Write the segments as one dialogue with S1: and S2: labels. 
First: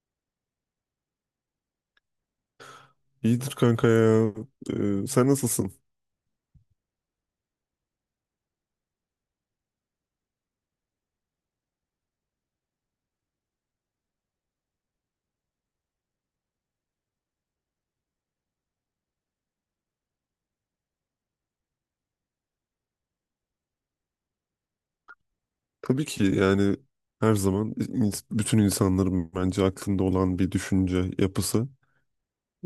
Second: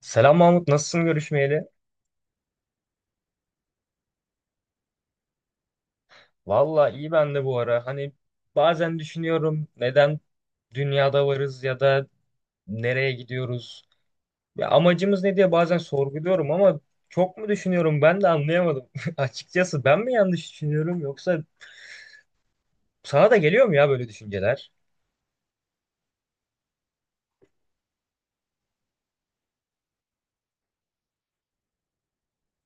S1: Selam Mahmut, nasılsın görüşmeyeli?
S2: İyidir kanka ya. Sen nasılsın?
S1: Valla iyi ben de bu ara. Bazen düşünüyorum neden dünyada varız ya da nereye gidiyoruz? Ya amacımız ne diye bazen sorguluyorum ama çok mu düşünüyorum ben de anlayamadım. Açıkçası ben mi yanlış düşünüyorum yoksa sana da geliyor mu ya böyle düşünceler?
S2: Tabii ki, yani her zaman bütün insanların bence aklında olan bir düşünce yapısı.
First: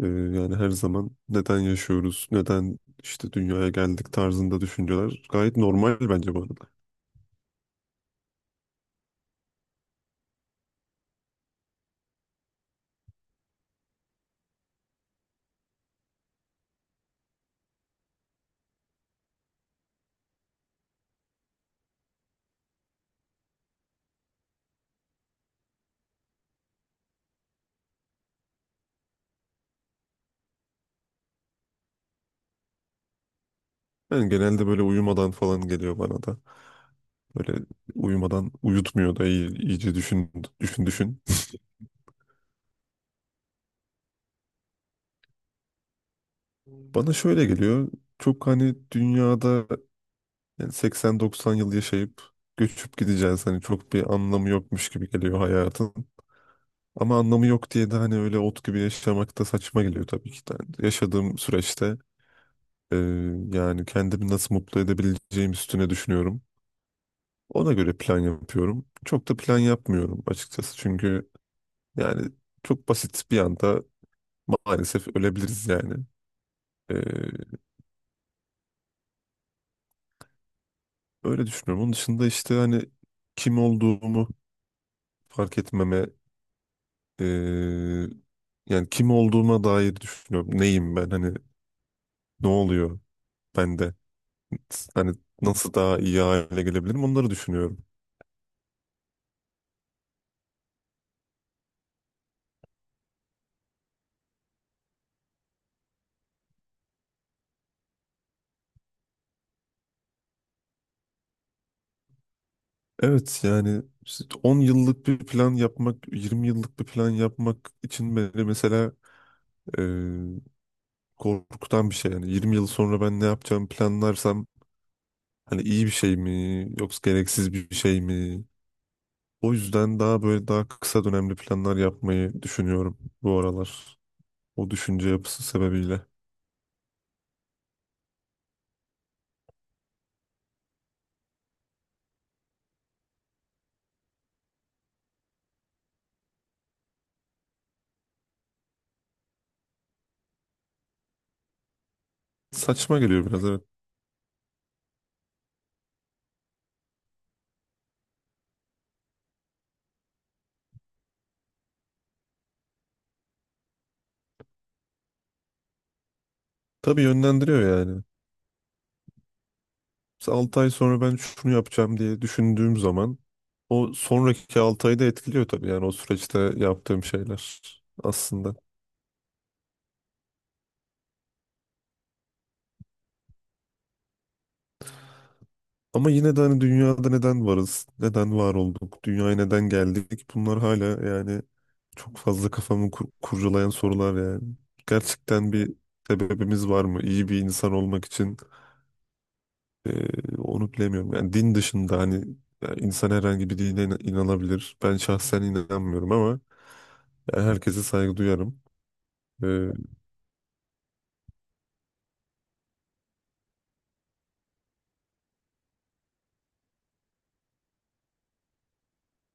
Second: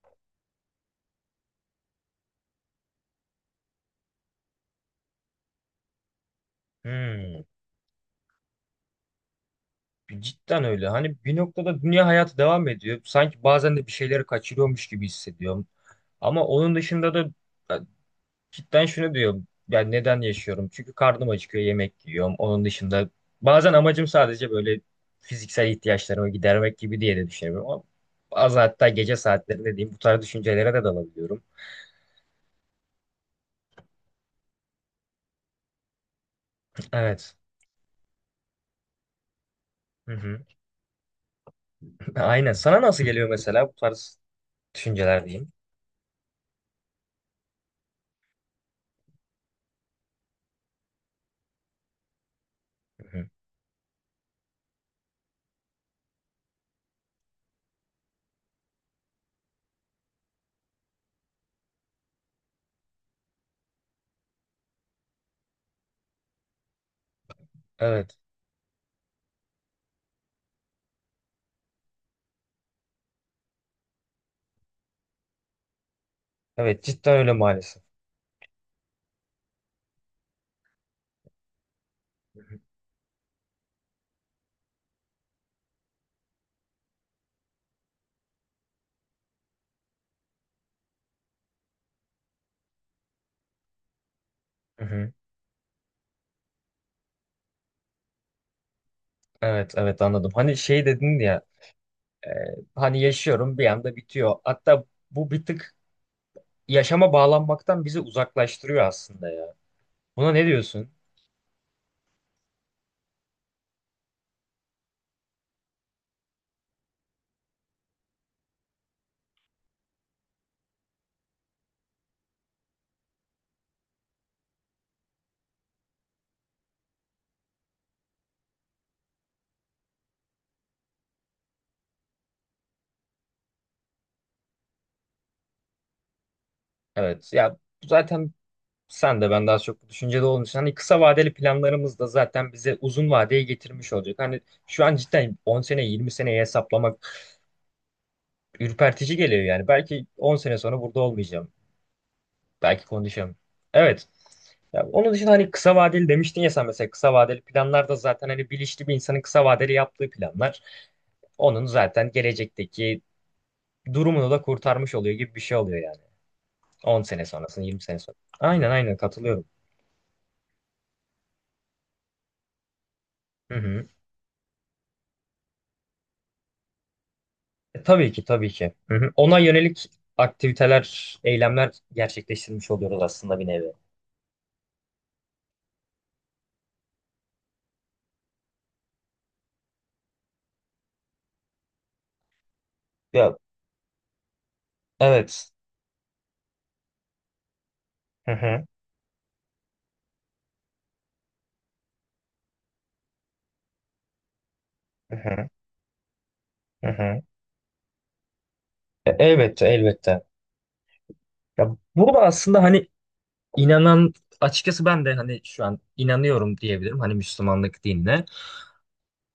S2: Yani her zaman neden yaşıyoruz, neden işte dünyaya geldik tarzında düşünceler gayet normal bence bu arada.
S1: Hmm, Cidden öyle. Hani bir noktada dünya hayatı devam ediyor. Sanki bazen de bir şeyleri kaçırıyormuş gibi hissediyorum. Ama onun dışında da cidden şunu diyorum. Yani neden yaşıyorum? Çünkü karnım acıkıyor, yemek yiyorum. Onun dışında bazen amacım sadece böyle fiziksel ihtiyaçlarımı gidermek gibi diye de düşünüyorum. Ama bazen hatta gece saatlerinde diyeyim bu tarz düşüncelere de dalabiliyorum.
S2: Yani genelde böyle uyumadan falan geliyor bana da.
S1: Evet.
S2: Böyle uyumadan uyutmuyor da iyice
S1: Hı
S2: düşün,
S1: hı.
S2: düşün, düşün.
S1: Aynen. Sana nasıl geliyor mesela bu tarz düşünceler diyeyim?
S2: Bana şöyle geliyor. Çok hani dünyada, yani 80-90 yıl yaşayıp göçüp
S1: Hı hı.
S2: gideceğiz. Hani çok bir anlamı yokmuş gibi geliyor hayatın. Ama anlamı yok diye de hani öyle ot gibi yaşamak da saçma geliyor tabii ki de. Yani yaşadığım süreçte e, yani kendimi nasıl mutlu edebileceğim üstüne düşünüyorum. Ona göre
S1: Evet.
S2: plan yapıyorum. Çok da plan yapmıyorum açıkçası. Çünkü yani çok basit bir anda maalesef ölebiliriz yani.
S1: Evet,
S2: E,
S1: cidden öyle maalesef.
S2: Öyle düşünüyorum. Onun dışında
S1: Hı
S2: işte
S1: hı.
S2: hani kim olduğumu fark etmeme. Eee, Yani kim olduğuma dair düşünüyorum. Neyim ben? Hani ne oluyor bende?
S1: Hı hı.
S2: Hani nasıl daha iyi hale gelebilirim? Onları düşünüyorum.
S1: Evet, evet, anladım. Hani şey dedin ya, e, hani yaşıyorum bir anda bitiyor. Hatta bu bir tık yaşama bağlanmaktan bizi uzaklaştırıyor aslında ya. Buna ne diyorsun?
S2: Evet, yani işte 10 yıllık bir plan yapmak, 20 yıllık bir plan yapmak için beni mesela eee, korkutan bir şey. Yani 20 yıl sonra ben ne yapacağımı planlarsam hani iyi bir şey mi yoksa gereksiz bir şey mi? O yüzden daha böyle daha kısa dönemli planlar yapmayı düşünüyorum bu aralar. O düşünce yapısı sebebiyle.
S1: Evet ya, zaten sen de ben daha çok bu düşüncede olduğun için hani kısa vadeli planlarımız da zaten bize uzun vadeye getirmiş olacak. Hani şu an cidden 10 sene 20 seneye hesaplamak ürpertici geliyor yani. Belki 10 sene sonra burada olmayacağım. Belki
S2: Saçma geliyor
S1: konuşacağım.
S2: biraz, evet.
S1: Evet. Ya onun dışında hani kısa vadeli demiştin ya, sen mesela kısa vadeli planlar da zaten hani bilinçli bir insanın kısa vadeli yaptığı planlar. Onun zaten gelecekteki durumunu da kurtarmış oluyor gibi bir şey oluyor yani. 10
S2: Tabii
S1: sene
S2: yönlendiriyor
S1: sonrasını, 20 sene
S2: yani.
S1: sonra. Aynen, aynen katılıyorum.
S2: Mesela 6 ay sonra ben şunu yapacağım diye düşündüğüm zaman
S1: Hı hı.
S2: o sonraki 6 ayı da etkiliyor tabii, yani o süreçte yaptığım şeyler
S1: E, tabii ki, tabii
S2: aslında.
S1: ki. Hı hı. Ona yönelik aktiviteler, eylemler gerçekleştirmiş oluyoruz aslında bir nevi.
S2: Ama yine de hani dünyada neden varız? Neden var olduk? Dünyaya neden geldik? Bunlar hala yani çok fazla kafamı
S1: Ya
S2: kurcalayan sorular yani.
S1: evet.
S2: Gerçekten bir sebebimiz var mı? İyi bir insan olmak
S1: Hı
S2: için.
S1: hı.
S2: Onu bilemiyorum. Yani din dışında hani yani insan herhangi bir dine inanabilir. Ben
S1: Hı
S2: şahsen
S1: hı.
S2: inanmıyorum ama
S1: Hı hı.
S2: yani herkese saygı duyarım.
S1: E, elbette,
S2: Ee,
S1: elbette. Ya burada aslında hani inanan, açıkçası ben de hani şu an inanıyorum diyebilirim hani Müslümanlık dinine.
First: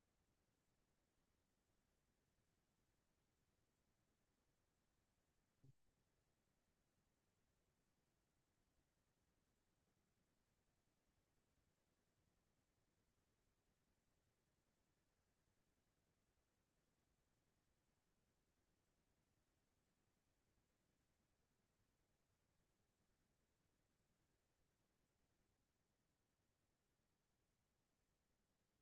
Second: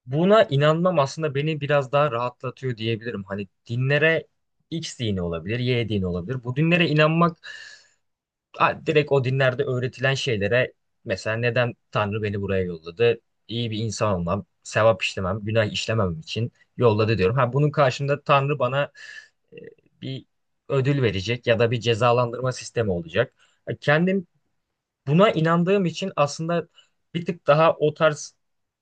S1: Buna inanmam aslında beni biraz daha rahatlatıyor diyebilirim. Hani dinlere, X dini olabilir, Y dini olabilir. Bu dinlere inanmak, ha, direkt o dinlerde öğretilen şeylere, mesela neden Tanrı beni buraya yolladı? İyi bir insan olmam, sevap işlemem, günah işlememem için yolladı diyorum. Ha, bunun karşında Tanrı bana e, bir ödül verecek ya da bir cezalandırma sistemi olacak. Ha, kendim, buna inandığım için aslında bir tık daha o tarz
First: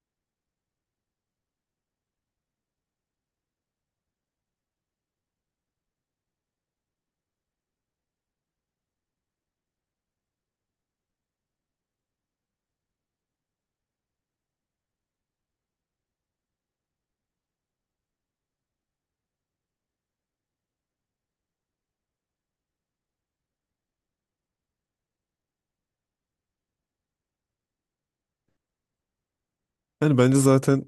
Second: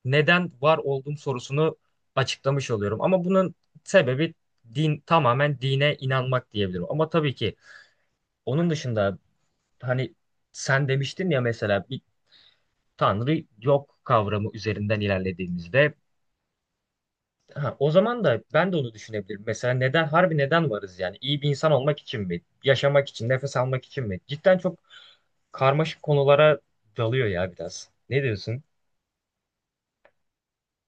S1: neden var olduğum sorusunu açıklamış oluyorum. Ama bunun sebebi din, tamamen dine inanmak diyebilirim. Ama tabii ki onun dışında hani sen demiştin ya, mesela bir tanrı yok kavramı üzerinden ilerlediğimizde, ha, o zaman da ben de onu düşünebilirim. Mesela neden, harbi neden varız yani? İyi bir insan olmak için mi? Yaşamak için, nefes almak için mi? Cidden çok karmaşık konulara dalıyor ya biraz. Ne diyorsun?
S2: Yani bence zaten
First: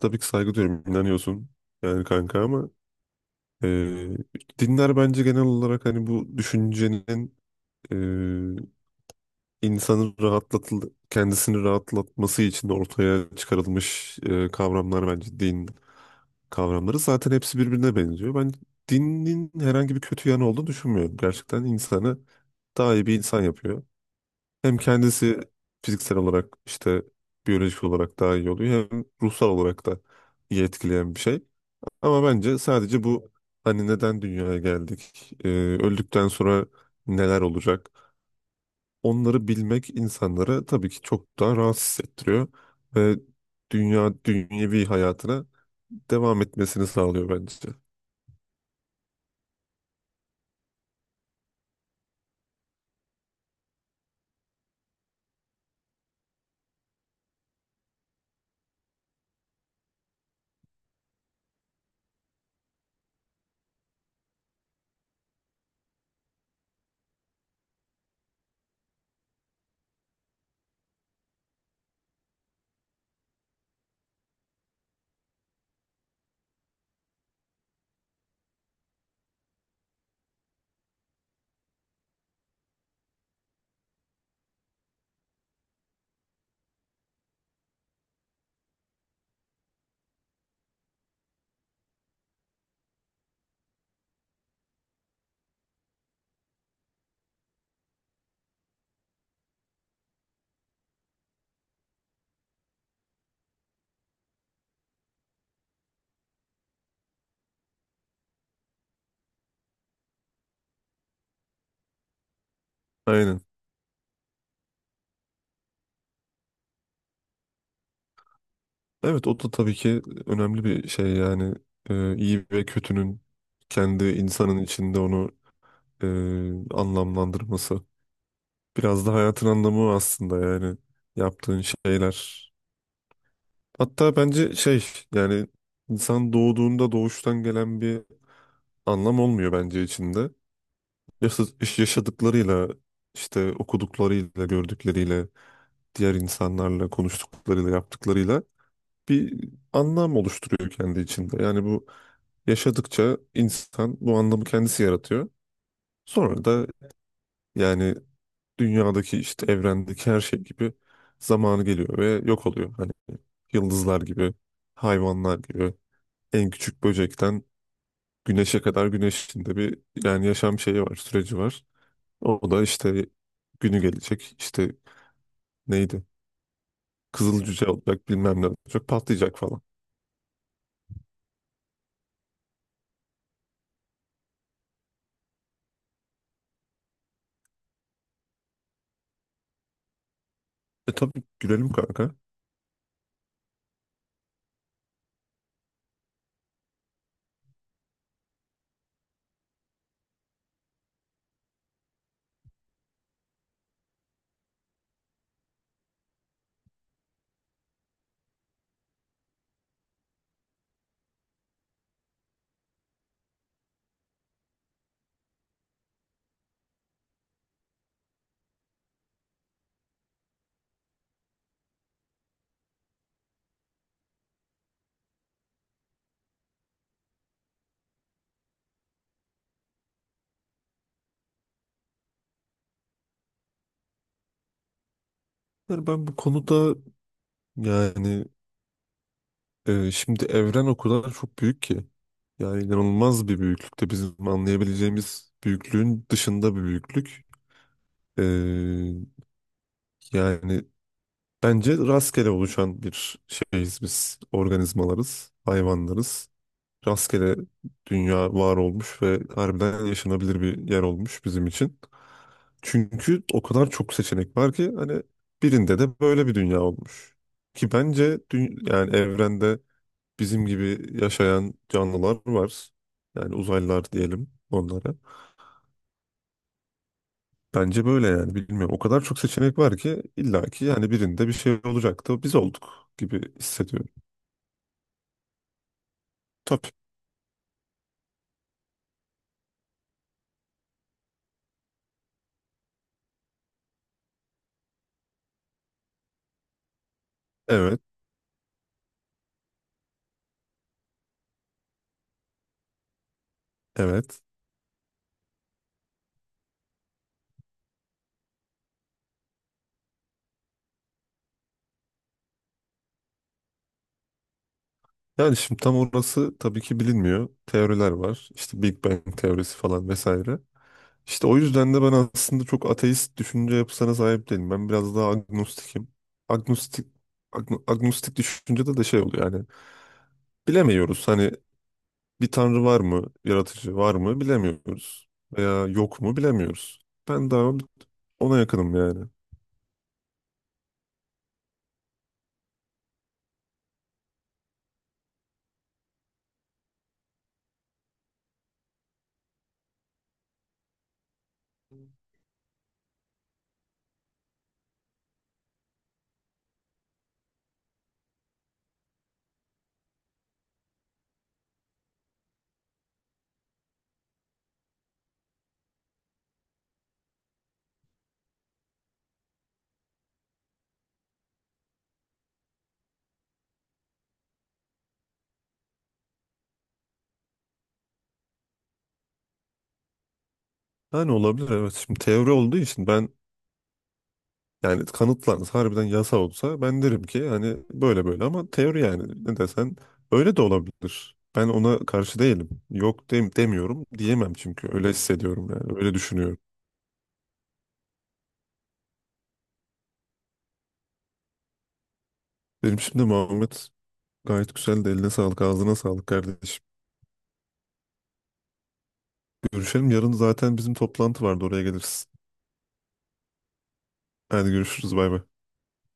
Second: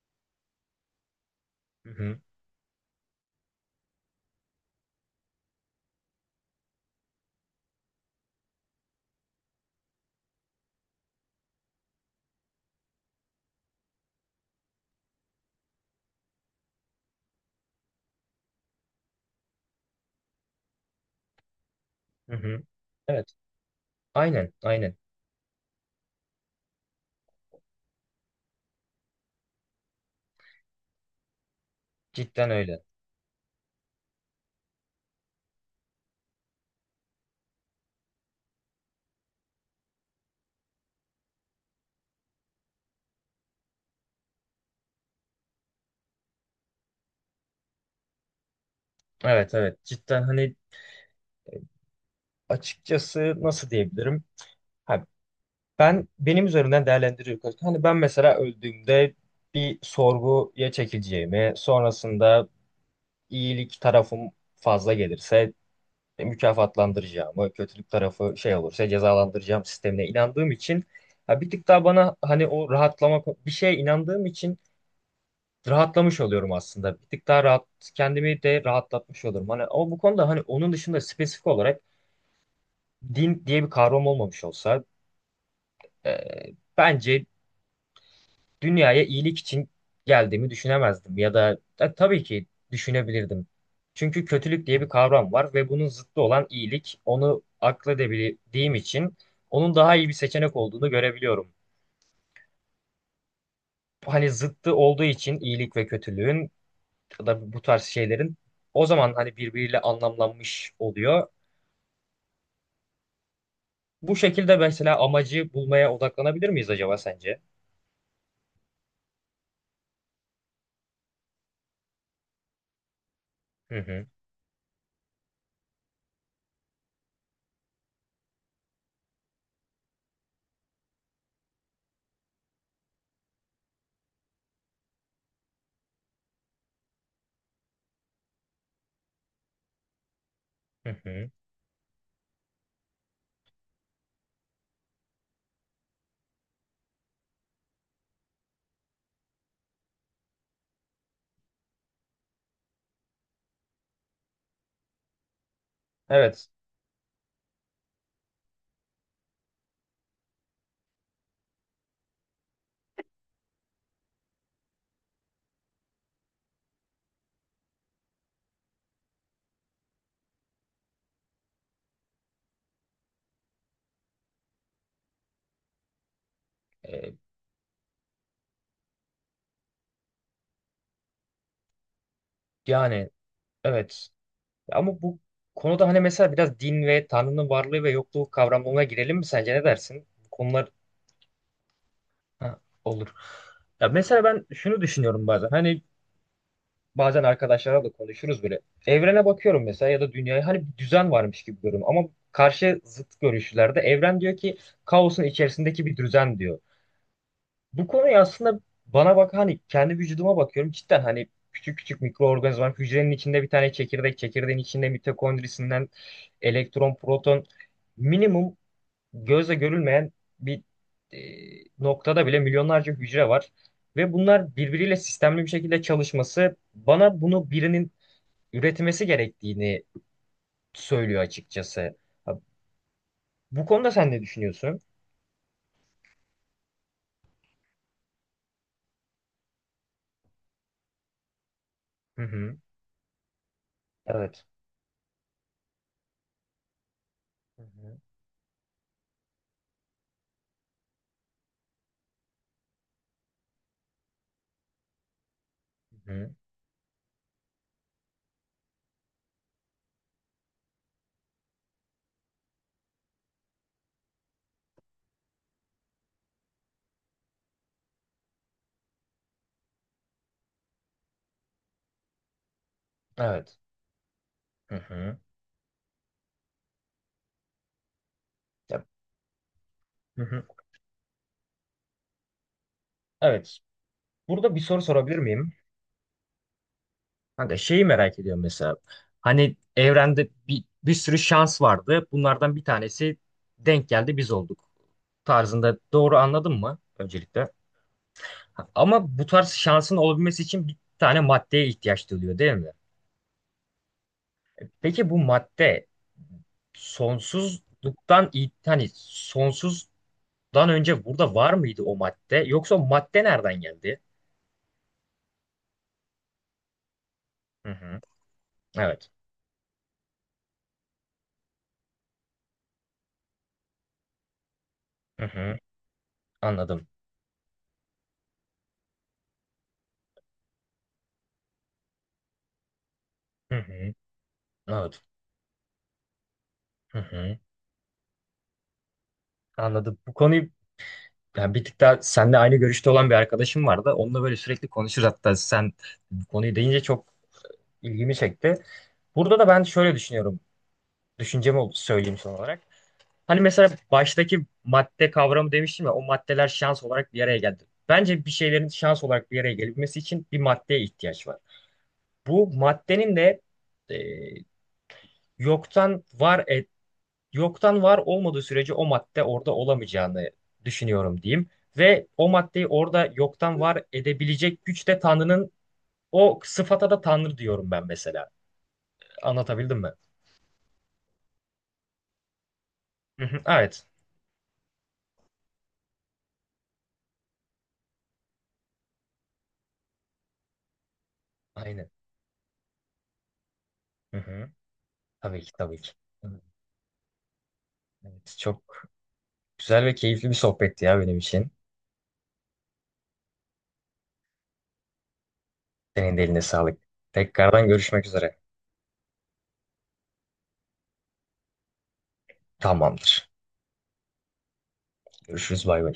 S2: tabii ki saygı duyuyorum. İnanıyorsun
S1: Hı
S2: yani
S1: hı.
S2: kanka ama Ee, dinler bence genel olarak hani bu düşüncenin, e, insanın kendisini rahatlatması için ortaya çıkarılmış kavramlar, bence din kavramları. Zaten hepsi birbirine benziyor. Ben dinin herhangi bir kötü yanı olduğunu düşünmüyorum. Gerçekten insanı
S1: Hı hı.
S2: daha iyi bir
S1: Evet.
S2: insan yapıyor.
S1: Aynen,
S2: Hem
S1: aynen.
S2: kendisi fiziksel olarak işte biyolojik olarak daha iyi oluyor, hem ruhsal olarak da iyi etkileyen bir şey. Ama
S1: Cidden
S2: bence
S1: öyle.
S2: sadece bu hani neden dünyaya geldik, öldükten sonra neler olacak, onları bilmek insanları tabii ki çok daha rahatsız hissettiriyor ve dünyevi hayatına devam etmesini sağlıyor bence.
S1: Evet, evet. Cidden hani açıkçası nasıl diyebilirim? Ha, ben benim üzerinden değerlendiriyorum. Hani ben mesela öldüğümde bir sorguya çekileceğimi, sonrasında iyilik tarafım fazla gelirse mükafatlandıracağımı, kötülük tarafı şey olursa cezalandıracağım sistemine inandığım için, ha, bir tık daha bana hani o rahatlama, bir şeye inandığım için rahatlamış oluyorum aslında. Bir tık daha rahat, kendimi de rahatlatmış olurum. Hani ama bu konuda hani onun dışında spesifik olarak din diye bir kavram olmamış olsa, e, bence dünyaya iyilik için geldiğimi düşünemezdim ya da, e, tabii ki düşünebilirdim. Çünkü kötülük diye bir kavram var ve bunun zıttı olan iyilik. Onu akledebildiğim için onun daha iyi bir seçenek olduğunu görebiliyorum. Hani zıttı olduğu için iyilik ve kötülüğün ya da bu tarz şeylerin, o zaman hani birbiriyle anlamlanmış oluyor.
S2: Aynen.
S1: Bu şekilde mesela amacı bulmaya odaklanabilir miyiz acaba sence?
S2: Evet, o da tabii ki önemli bir şey yani. İyi ve kötünün
S1: Hı
S2: kendi
S1: hı,
S2: insanın içinde onu, e, anlamlandırması. Biraz da hayatın anlamı o aslında, yani yaptığın şeyler. Hatta bence şey, yani insan doğduğunda doğuştan gelen bir anlam olmuyor bence içinde.
S1: hı hı.
S2: Yaşa- Yaşadıklarıyla işte okuduklarıyla gördükleriyle diğer insanlarla konuştuklarıyla yaptıklarıyla bir anlam oluşturuyor kendi içinde. Yani bu yaşadıkça insan bu anlamı kendisi yaratıyor. Sonra
S1: Evet.
S2: da yani dünyadaki işte evrendeki her şey gibi zamanı geliyor ve yok oluyor. Hani yıldızlar gibi, hayvanlar gibi, en küçük böcekten güneşe kadar güneşin de bir yani yaşam şeyi var, süreci var. O da işte günü gelecek, işte neydi?
S1: E,
S2: Kızıl cüce olacak, bilmem ne olacak, patlayacak falan.
S1: yani evet. Ama bu konuda hani mesela biraz din ve Tanrı'nın varlığı ve yokluğu kavramlarına girelim mi sence, ne dersin? Bu konular,
S2: E tabii gülelim kanka.
S1: ha, olur. Ya mesela ben şunu düşünüyorum bazen. Hani bazen arkadaşlarla da konuşuruz böyle. Evrene bakıyorum mesela ya da dünyaya, hani bir düzen varmış gibi görüyorum ama karşı zıt görüşlerde evren diyor ki kaosun içerisindeki bir düzen diyor. Bu konuyu aslında, bana bak, hani kendi vücuduma bakıyorum cidden, hani küçük küçük mikroorganizmalar, hücrenin içinde bir tane çekirdek, çekirdeğin içinde mitokondrisinden elektron proton, minimum gözle görülmeyen bir e, noktada bile milyonlarca hücre var ve bunlar birbiriyle sistemli bir şekilde çalışması bana bunu birinin üretilmesi gerektiğini söylüyor açıkçası. Ha, bu konuda sen ne düşünüyorsun?
S2: Yani ben bu konuda, yani şimdi evren o kadar çok büyük ki.
S1: Hı hı.
S2: Yani inanılmaz bir büyüklükte, bizim
S1: Evet.
S2: anlayabileceğimiz büyüklüğün dışında bir büyüklük.
S1: Hı hı.
S2: E, Yani bence rastgele oluşan bir şeyiz biz. Organizmalarız,
S1: Hı
S2: hayvanlarız.
S1: hı.
S2: Rastgele dünya var olmuş ve harbiden yaşanabilir bir yer olmuş bizim için. Çünkü o kadar çok seçenek var ki hani birinde de böyle bir dünya olmuş. Ki bence yani evrende bizim gibi yaşayan canlılar var. Yani
S1: Evet.
S2: uzaylılar diyelim
S1: Hı
S2: onlara.
S1: hı.
S2: Bence böyle yani bilmiyorum. O
S1: Ya,
S2: kadar çok seçenek var ki
S1: hı hı.
S2: illaki yani birinde bir şey olacaktı. Biz olduk gibi
S1: Evet.
S2: hissediyorum.
S1: Burada bir soru sorabilir miyim?
S2: Tabii.
S1: Kanka şeyi merak ediyorum mesela. Hani evrende bir, bir sürü şans vardı. Bunlardan bir tanesi denk geldi, biz olduk. Tarzında doğru anladın mı öncelikle?
S2: Evet.
S1: Ha, ama bu tarz şansın olabilmesi için bir tane maddeye ihtiyaç duyuluyor değil mi?
S2: Evet.
S1: Peki bu madde sonsuzluktan hani sonsuzdan önce burada var mıydı o madde? Yoksa o madde nereden geldi?
S2: Yani şimdi tam orası tabii ki bilinmiyor.
S1: Hı
S2: Teoriler
S1: hı.
S2: var. İşte Big
S1: Evet.
S2: Bang teorisi falan vesaire. İşte o yüzden de ben aslında çok ateist düşünce yapısına sahip değilim. Ben biraz daha
S1: Hı hı.
S2: agnostikim. Agnostik
S1: Anladım.
S2: Agnostik düşüncede de şey oluyor yani bilemiyoruz, hani bir tanrı var mı,
S1: Hı
S2: yaratıcı
S1: hı.
S2: var mı
S1: Evet.
S2: bilemiyoruz. Veya yok mu bilemiyoruz.
S1: Hı
S2: Ben
S1: hı.
S2: daha ona yakınım yani.
S1: Anladım. Bu konuyu, yani bir tık daha seninle aynı görüşte olan bir arkadaşım vardı. Onunla böyle sürekli konuşur, hatta sen bu konuyu deyince çok ilgimi çekti. Burada da ben şöyle düşünüyorum. Düşüncemi söyleyeyim son olarak. Hani mesela baştaki madde kavramı demiştim ya, o maddeler şans olarak bir araya geldi. Bence bir şeylerin şans olarak bir araya gelmesi için bir maddeye ihtiyaç var. Bu maddenin de e, yoktan yoktan var olmadığı sürece o madde orada olamayacağını düşünüyorum diyeyim. Ve o maddeyi orada yoktan var edebilecek güç de Tanrı'nın, o sıfata da Tanrı diyorum ben mesela. Anlatabildim mi?
S2: Yani olabilir, evet. Şimdi teori olduğu için ben,
S1: Hı hı, evet.
S2: yani kanıtlansa harbiden yasa olsa ben derim ki hani böyle böyle, ama teori yani ne desen öyle de olabilir. Ben ona
S1: Aynen.
S2: karşı değilim. Yok demiyorum
S1: Hı
S2: diyemem,
S1: hı.
S2: çünkü öyle
S1: Tabii
S2: hissediyorum
S1: ki,
S2: yani
S1: tabii ki.
S2: öyle düşünüyorum.
S1: Evet, çok güzel ve keyifli bir sohbetti ya benim için.
S2: Benim şimdi Muhammed gayet güzel de, eline sağlık ağzına sağlık
S1: Senin de eline
S2: kardeşim.
S1: sağlık. Tekrardan görüşmek üzere.
S2: Görüşelim, yarın zaten bizim toplantı vardı, oraya geliriz.
S1: Tamamdır.
S2: Hadi görüşürüz, bay bay.
S1: Görüşürüz, bay bay.